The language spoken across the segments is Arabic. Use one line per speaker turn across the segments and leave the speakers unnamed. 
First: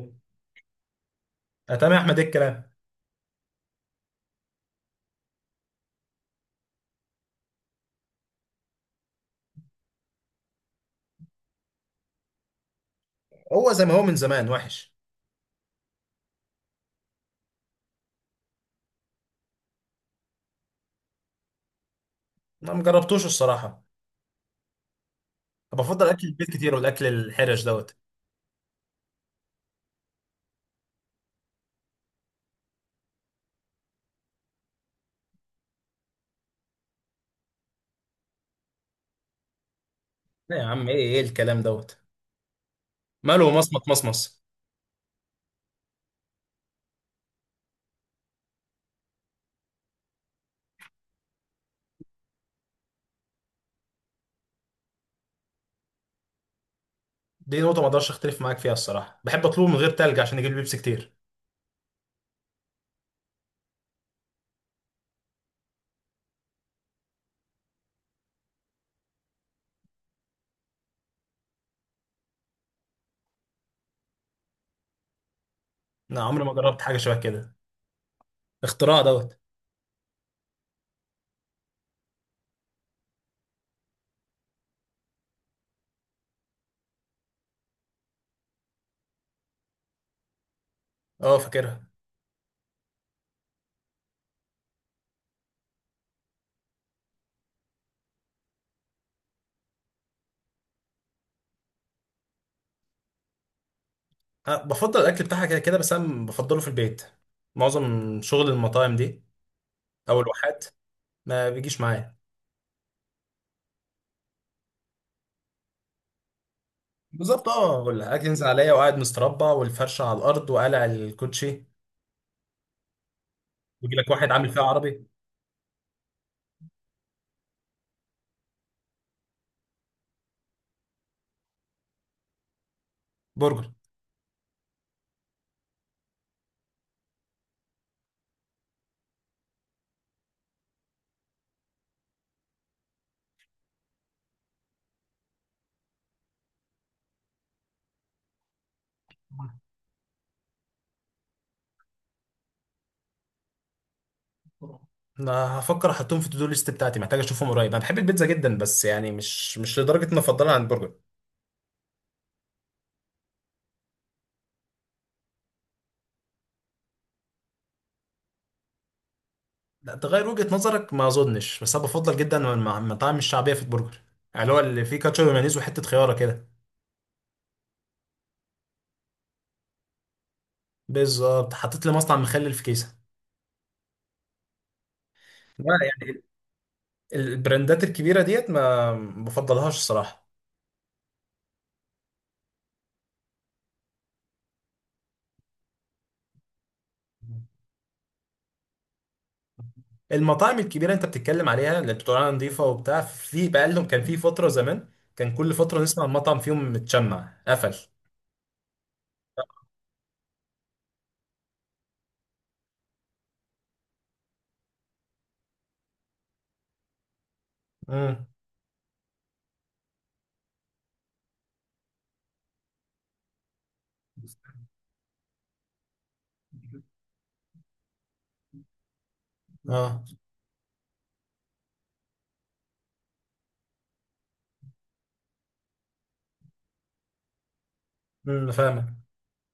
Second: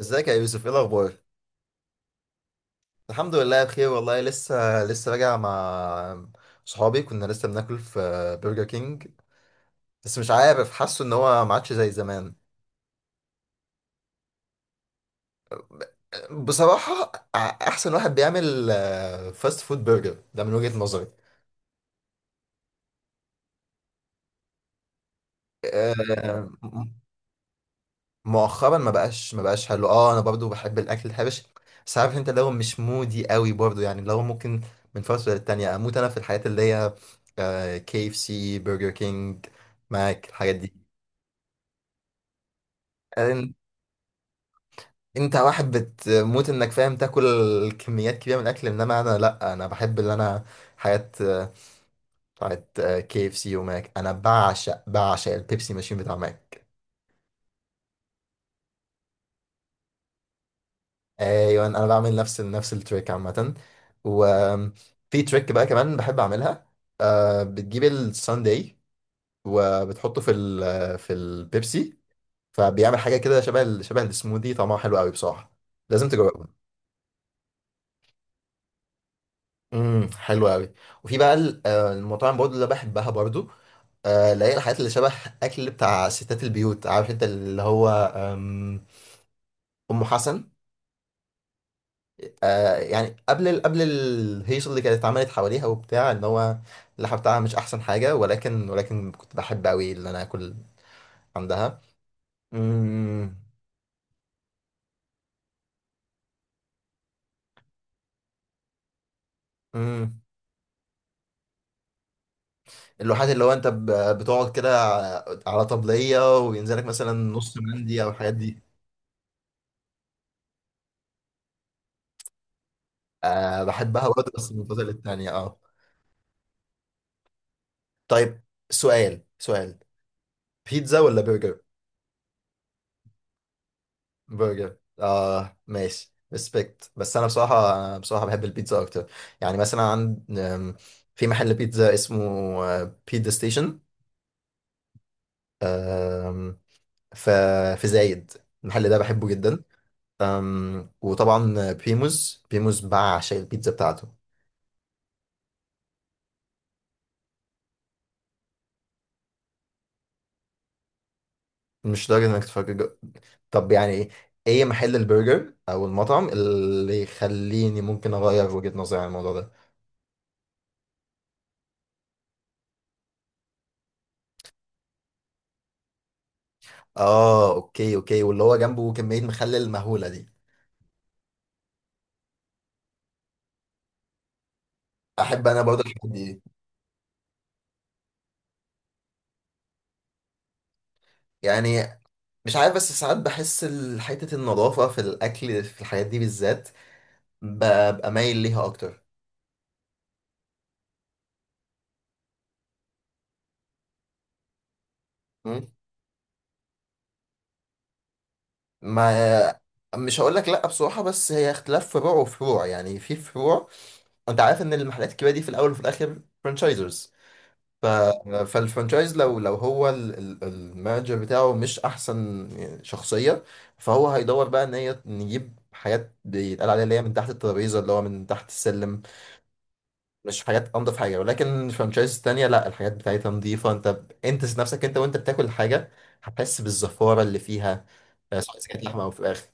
ازيك يا يوسف، ايه الاخبار؟
آه، تمام يا احمد، ايه الكلام؟
الحمد لله بخير والله. لسه راجع مع صحابي، كنا لسه بناكل في برجر كينج. بس مش عارف، حاسه ان هو ما عادش زي زمان.
هو زي ما هو من زمان وحش.
بصراحة، ع- احسن واحد بيعمل فاست فود برجر ده من وجهة نظري.
انا ما جربتوش الصراحه.
آه،
بفضل اكل البيت كتير
م-
والاكل الحرش دوت.
مؤخرا ما بقاش حلو. اه، انا برضو بحب الاكل الحبش، بس عارف انت، لو مش مودي قوي برضو، يعني لو ممكن من فترة للتانية اموت انا في الحاجات اللي هي كي اف سي، برجر كينج، ماك، الحاجات
لا يا
دي.
عم، ايه الكلام دوت؟ ماله
أن-
مصمت مصمص.
انت واحد بتموت انك فاهم تاكل كميات كبيره من الاكل، انما انا لا، انا بحب اللي انا حاجات بتاعت كي اف سي وماك. انا بعشق البيبسي ماشين بتاع ماك.
دي نقطه ما اقدرش اختلف معاك فيها الصراحه. بحب اطلبه من غير تلج عشان يجيب لي بيبسي كتير.
ايوه، انا بعمل نفس التريك عامه. وفي تريك بقى كمان بحب اعملها، بتجيب الساندي وبتحطه في البيبسي، فبيعمل حاجه كده شبه السموذي، طعمها حلو قوي بصراحه، لازم
انا عمري ما
تجربه.
جربت حاجه شبه كده. اختراع دوت.
حلو قوي. وفي بقى المطاعم برضو اللي بحبها برضو، اللي هي الحاجات اللي شبه اكل بتاع ستات البيوت، عارف انت، اللي هو آم، ام حسن.
اه، فاكرها.
يعني قبل قبل الهيصه اللي كانت اتعملت حواليها وبتاع، ان هو اللحمه بتاعها مش احسن حاجه، ولكن كنت بحب قوي ان انا اكل عندها. امم
أه، بفضل الاكل بتاعها كده كده، بس انا بفضله في البيت. معظم شغل المطاعم دي
امم
او الواحات ما بيجيش معايا.
اللوحات اللي هو انت بتقعد كده على طبليه وينزلك مثلا
بالظبط
نص
اه،
مندي او
ولا اجي
الحاجات
ينزل
دي.
عليا وقاعد مستربع والفرشه على الارض وقالع الكوتشي.
أه
يجي
بحبها
لك واحد
برضه،
عامل
بس من
فيها
الفترة
عربي.
للتانية، اه. طيب، سؤال: بيتزا ولا برجر؟
برجر.
برجر، اه ماشي، ريسبكت. بس انا بصراحه، بحب البيتزا اكتر. يعني مثلا عند، في محل بيتزا اسمه بيتزا ستيشن، ف في زايد. المحل ده بحبه جدا. وطبعا بريموز بعشق البيتزا بتاعته.
آه. انا هفكر احطهم في التو ليست بتاعتي. محتاج اشوفهم قريب. انا بحب البيتزا جدا بس يعني مش لدرجه اني افضلها عن البرجر.
مش لدرجه انك تفكر طب يعني ايه، ايه محل البرجر او المطعم اللي يخليني ممكن اغير وجهة نظري عن الموضوع ده؟
لا، تغير وجهه نظرك ما اظنش. بس انا بفضل جدا المطاعم الشعبيه في البرجر. يعني اللي هو اللي فيه كاتشب ومايونيز وحته خياره كده.
اه اوكي اوكي، واللي هو جنبه كمية مخلل مهولة دي.
بالظبط. حطيت لي مصنع مخلل في كيسه.
احب انا
لا،
برضه الحاجات
يعني
دي.
البراندات الكبيره ديت ما بفضلهاش الصراحه.
يعني مش عارف، بس ساعات بحس حتة النظافة في الاكل في الحاجات دي بالذات ببقى مايل ليها اكتر.
المطاعم الكبيره انت بتتكلم عليها، اللي بتقول عليها نظيفه وبتاع، في بقى لهم كان في فتره زمان كان كل
مم.
فتره نسمع المطعم فيهم متشمع قفل.
ما مش هقول لك لا بصراحة، بس هي اختلاف فروع وفروع، يعني في فروع. انت عارف ان المحلات الكبيرة دي في الاول وفي الاخر فرانشايزرز. ف...
امم.
فالفرانشايز لو هو المانجر بتاعه مش احسن شخصيه، فهو هيدور بقى ان هي نجيب حاجات بيتقال عليها اللي هي من تحت الترابيزه، اللي هو من تحت السلم.
اه.
مش حاجات انضف حاجه، ولكن الفرانشايز التانيه لا، الحاجات بتاعتها نظيفه، انت ذات نفسك، انت وانت بتاكل الحاجه هتحس بالزفاره اللي فيها،
امم، انا
سواء إذا كانت
فاهمك.
لحمه او فراخ.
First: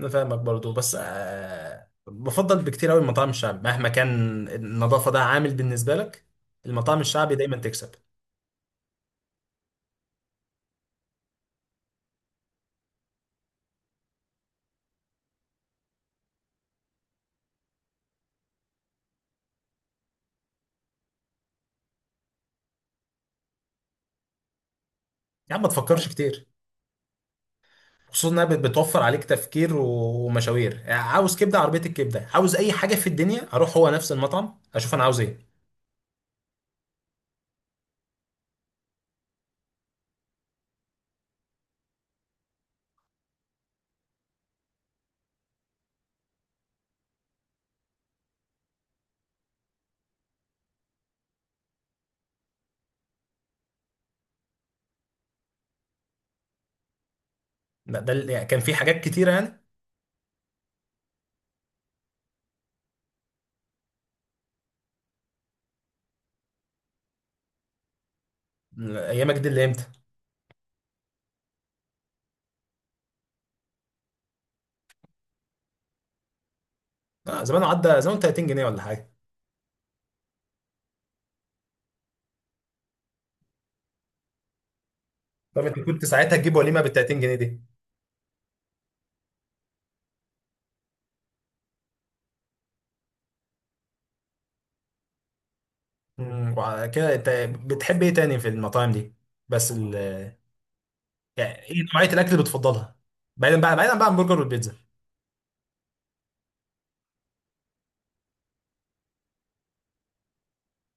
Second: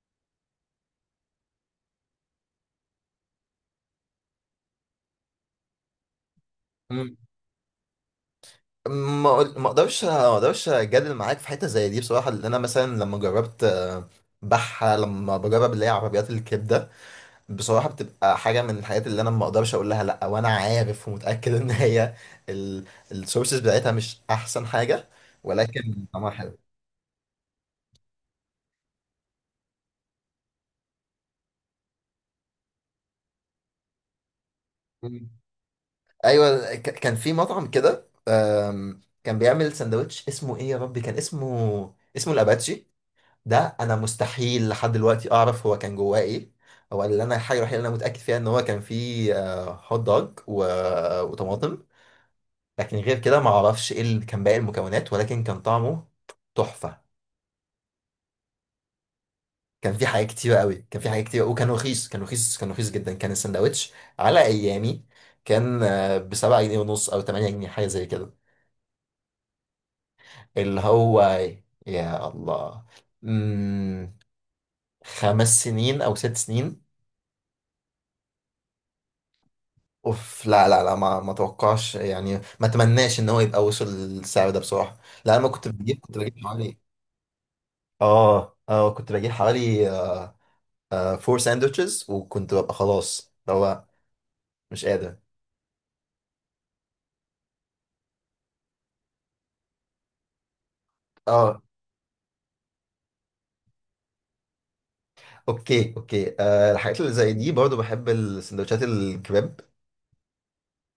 انا فاهمك برضو، بس بفضل بكتير قوي المطاعم الشعبي مهما كان. النظافه ده عامل بالنسبه لك. المطاعم
مم.
الشعبي دايما تكسب.
ما اقدرش اجادل معاك في حته زي دي بصراحه، لان انا مثلا لما جربت، آه، بحه لما بجرب اللي هي عربيات الكبده، بصراحة بتبقى حاجة من الحاجات اللي أنا ما أقدرش أقول لها لأ، وأنا عارف ومتأكد إن هي السورسز بتاعتها مش أحسن حاجة،
يا عم، ما
ولكن
تفكرش
طعمها
كتير.
حلو.
خصوصا انها بتوفر عليك تفكير ومشاوير. يعني عاوز كبده عربيه، الكبده. عاوز اي حاجه في الدنيا، اروح هو نفس المطعم اشوف انا عاوز
مم.
ايه.
أيوة، كان في مطعم كده كان بيعمل سندوتش اسمه إيه يا ربي، كان اسمه الأباتشي. ده أنا مستحيل لحد دلوقتي أعرف هو كان جواه إيه. هو اللي أنا الحاجة الوحيدة اللي أنا متأكد فيها إن هو كان فيه، هوت دوج وطماطم، لكن غير كده ما أعرفش إيه اللي كان باقي المكونات، ولكن كان طعمه تحفة.
ده يعني كان في حاجات كتيره يعني.
كان في حاجات كتيرة قوي، كان في حاجات كتيرة، وكان رخيص، كان رخيص، كان رخيص جدا. كان السندوتش على أيامي كان بـ7.5 جنيه أو 8 جنيه، حاجة زي كده.
ايامك دي اللي امتى؟
اللي هو يا الله، مم... 5 سنين أو 6 سنين.
آه، زمان عدى زمان 30 جنيه ولا حاجه.
اوف لا لا لا، ما اتوقعش يعني، ما اتمناش ان هو يبقى وصل للسعر ده بصراحه. لا انا ما
طب
كنت
انت
بجيب،
كنت
كنت
ساعتها
بجيب
تجيب
حوالي.
وليمه بال 30 جنيه دي؟
اه اه، كنت بجيب حوالي 4 ساندوتشز، وكنت ببقى خلاص اللي هو مش قادر.
وعلى كده انت بتحب ايه تاني في المطاعم دي؟ بس ال...
اه
يعني ايه نوعية الاكل اللي بتفضلها؟ بعيدا بقى بعيدا بقى عن البرجر والبيتزا.
اوكي اوكي، الحاجات اللي زي دي برضو بحب السندوتشات الكباب،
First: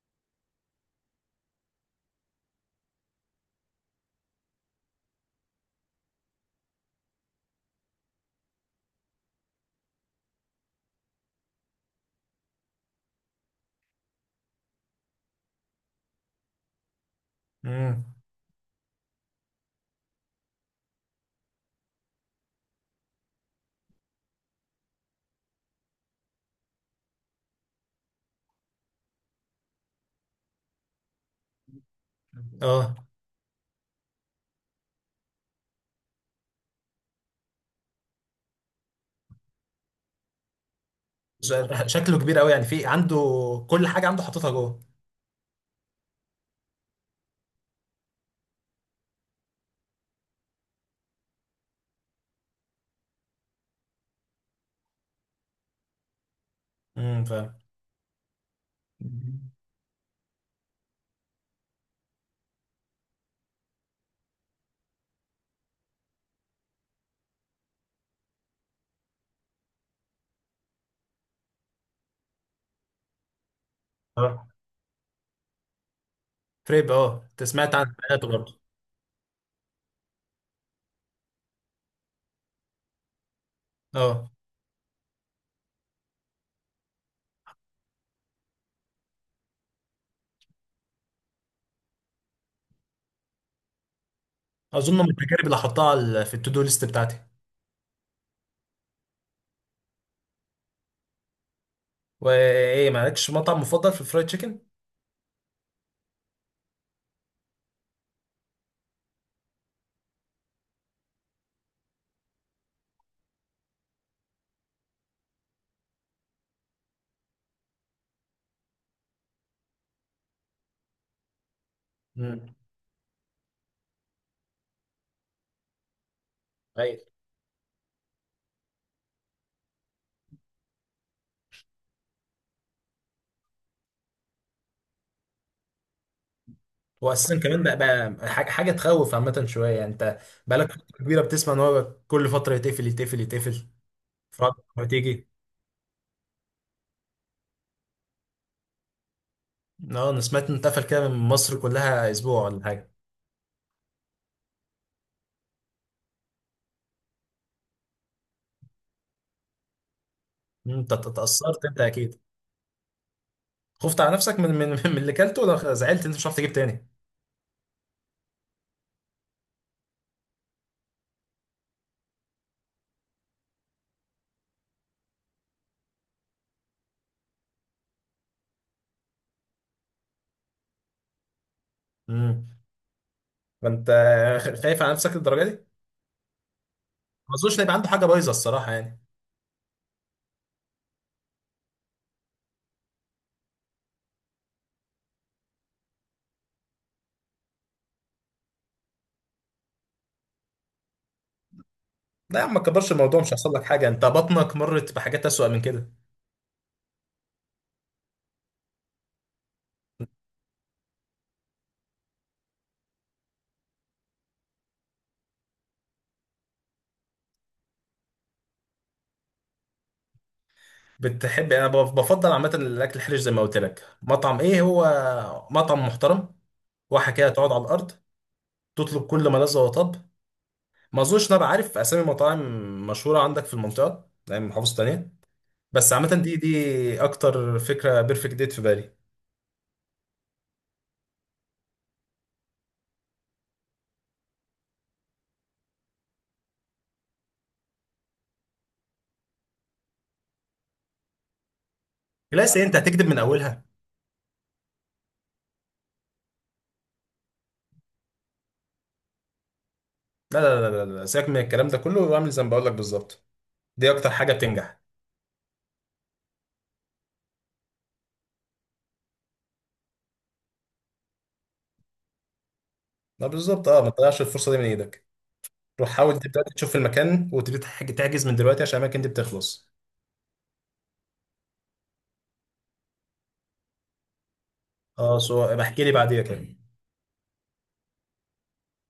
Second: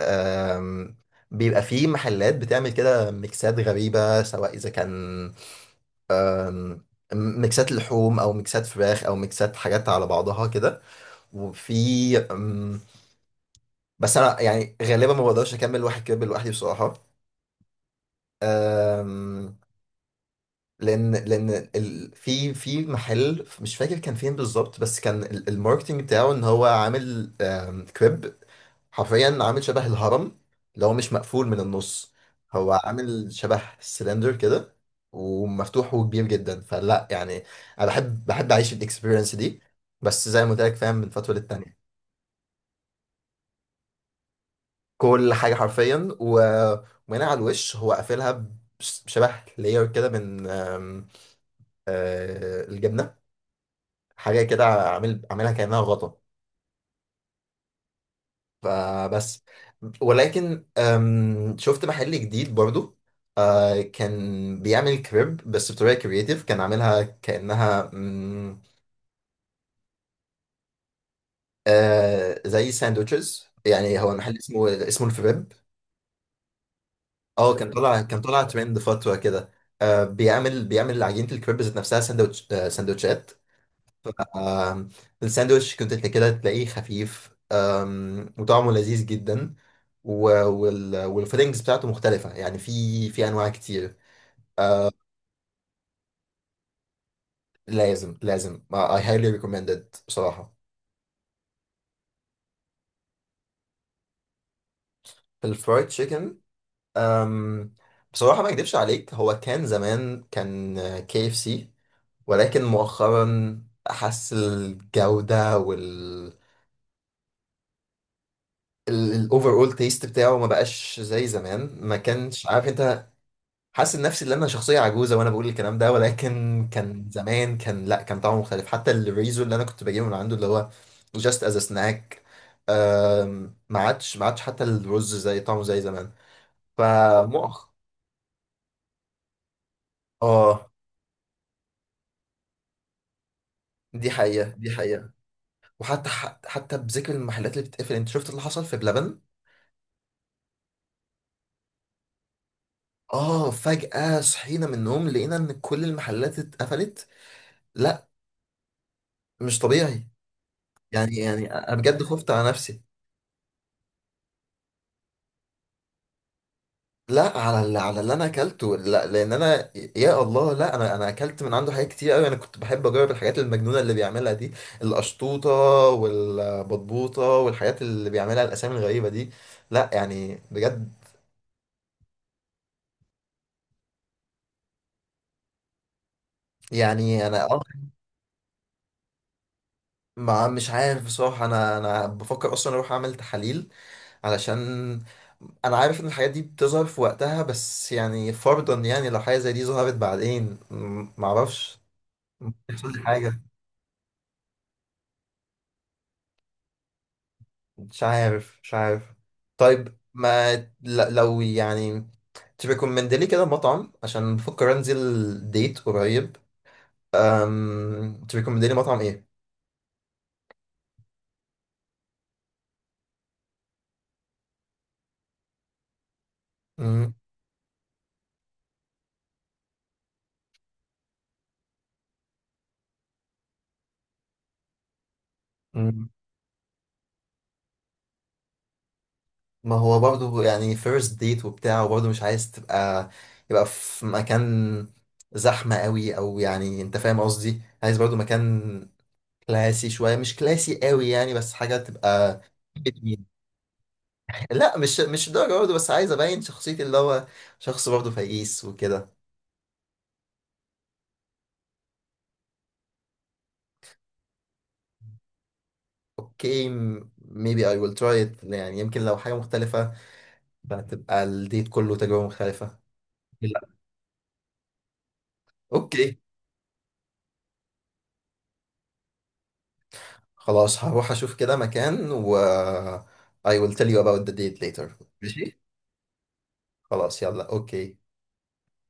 آم، بيبقى في محلات بتعمل كده ميكسات غريبة، سواء إذا كان آم، ميكسات لحوم أو ميكسات فراخ أو ميكسات حاجات على بعضها كده. وفي بس أنا يعني غالبا ما بقدرش أكمل واحد كباب لوحدي بصراحة.
امم.
آم، لأن في محل مش فاكر كان فين بالظبط، بس كان الماركتينج بتاعه إن هو عامل، كريب حرفيا عامل شبه الهرم لو مش مقفول من النص، هو
اه.
عامل شبه سلندر كده، ومفتوح وكبير جدا، فلا يعني انا بحب اعيش الاكسبيرينس دي، بس زي ما قلت لك، فاهم، من فتره للتانيه.
شكله كبير قوي يعني، في عنده كل حاجة عنده حاططها جوه.
كل حاجه حرفيا ومن على الوش هو قافلها، بشبه لاير كده من، آم، آه، الجبنه، حاجه كده، عاملها كانها غطا،
امم، فاهم.
فبس. ولكن شفت محل جديد برضو، كان بيعمل كريب بس بطريقة كرياتيف، كان عاملها كأنها، زي ساندوتشز، يعني هو المحل
اه،
اسمه الفريب.
فريب. اه، انت
اه، كان
سمعت عن
طلع، كان
حياته
طلع
برضه.
ترند فترة كده، بيعمل عجينة الكريب ذات نفسها ساندوتش، ساندوتشات،
اه.
آم، الساندوتش كنت كده تلاقيه خفيف، وطعمه لذيذ جدا، والفيلينجز بتاعته مختلفة، يعني في أنواع كتير.
اظن من التجارب اللي هحطها في التو دو ليست بتاعتي.
لازم لازم I highly recommend it بصراحة.
وايه؟ مالكش مطعم مفضل في الفرايد تشيكن؟
في الفرايد تشيكن، أم بصراحة ما أكدبش عليك، هو كان زمان كان كي اف سي، ولكن مؤخرا أحس الجودة الأوفر أول تيست بتاعه ما بقاش زي زمان، ما كانش
امم.
عارف أنت. حاسس نفسي ان انا شخصيه عجوزه وانا بقول الكلام ده، ولكن كان زمان كان لا، كان طعمه مختلف، حتى الريزو اللي انا كنت بجيبه من عنده اللي هو جاست از سناك، ما عادش حتى الرز زي طعمه زي زمان.
هو اساسا كمان
فمؤخ
بقى، حاجه تخوف عامه شويه، يعني انت
اه،
بقالك فتره كبيره بتسمع ان هو كل فتره يتقفل يتقفل يتقفل،
دي حقيقه،
فتره
دي حقيقه.
وتيجي.
وحتى حتى بذكر المحلات اللي بتقفل، انت شفت اللي حصل في بلبن؟
اه، انا سمعت ان اتقفل كده من مصر كلها اسبوع ولا حاجه.
اه، فجأة صحينا من النوم لقينا ان كل المحلات اتقفلت، لا، مش طبيعي.
انت
يعني
اتاثرت
انا
انت
بجد
اكيد.
خفت على نفسي.
خفت على نفسك من اللي كلته ولا زعلت انت مش هتعرف تجيب تاني؟
لا، على اللي، انا اكلته، لا لان انا يا الله، لا انا اكلت من عنده حاجات كتير قوي، انا كنت بحب اجرب الحاجات المجنونه اللي بيعملها دي: القشطوطه والبطبوطه والحاجات اللي بيعملها، الاسامي الغريبه دي. لا يعني بجد،
امم، فانت خايف على نفسك للدرجه دي؟
يعني
ما
انا
اظنش
اه.
ان يبقى عنده حاجه بايظه الصراحه يعني.
ما مش عارف بصراحه، انا بفكر اصلا اروح اعمل تحاليل علشان انا عارف ان الحاجات دي بتظهر في وقتها، بس يعني فرضا يعني لو حاجه زي دي ظهرت بعدين، معرفش.
لا يا عم،
ممكن
ما
يحصل
تكبرش
لي
الموضوع. مش
حاجه،
هيحصل لك حاجه. انت بطنك مرت بحاجات اسوأ من كده.
مش عارف، مش عارف. طيب، ما ل- لو يعني تريكومند لي كده مطعم، عشان بفكر انزل ديت قريب. تريكومند لي مطعم ايه؟
بتحب يعني، انا بفضل عامه الاكل الحرش زي ما قلت لك. مطعم ايه هو؟ مطعم محترم، واحه
مم.
كده، تقعد على الارض، تطلب كل ما لذ وطب. ما اظنش إن انا بعرف اسامي مطاعم مشهوره عندك في المنطقه يعني من محافظه تانيه، بس
مم.
عامه دي اكتر فكره بيرفكت ديت في بالي.
ما هو برضه يعني فيرست ديت وبتاع، وبرضه مش عايز تبقى، يبقى في مكان زحمة قوي او، يعني انت فاهم قصدي، عايز برضه مكان كلاسي شوية، مش كلاسي قوي يعني، بس حاجة تبقى.
لا، أصل إيه، انت هتكذب من اولها.
لا، مش الدرجة برضه، بس عايز أبين شخصيتي اللي هو شخص برضه فقيس وكده.
لا لا لا لا لا، سيبك من الكلام ده كله واعمل زي ما بقول لك بالظبط. دي اكتر حاجه بتنجح.
اوكي، maybe I will try it، يعني يمكن لو حاجة مختلفة فهتبقى الديت كله تجربة مختلفة.
لا،
لا،
بالظبط اه، ما تضيعش الفرصه دي من ايدك. روح
اوكي،
حاول دلوقتي تشوف المكان وتبتدي تحجز من دلوقتي، عشان الاماكن دي بتخلص.
خلاص، هروح أشوف كده مكان و I will tell you about the date later.
اه،
ماشي،
سو بحكي لي بعديها كده.
خلاص، يلا، اوكي.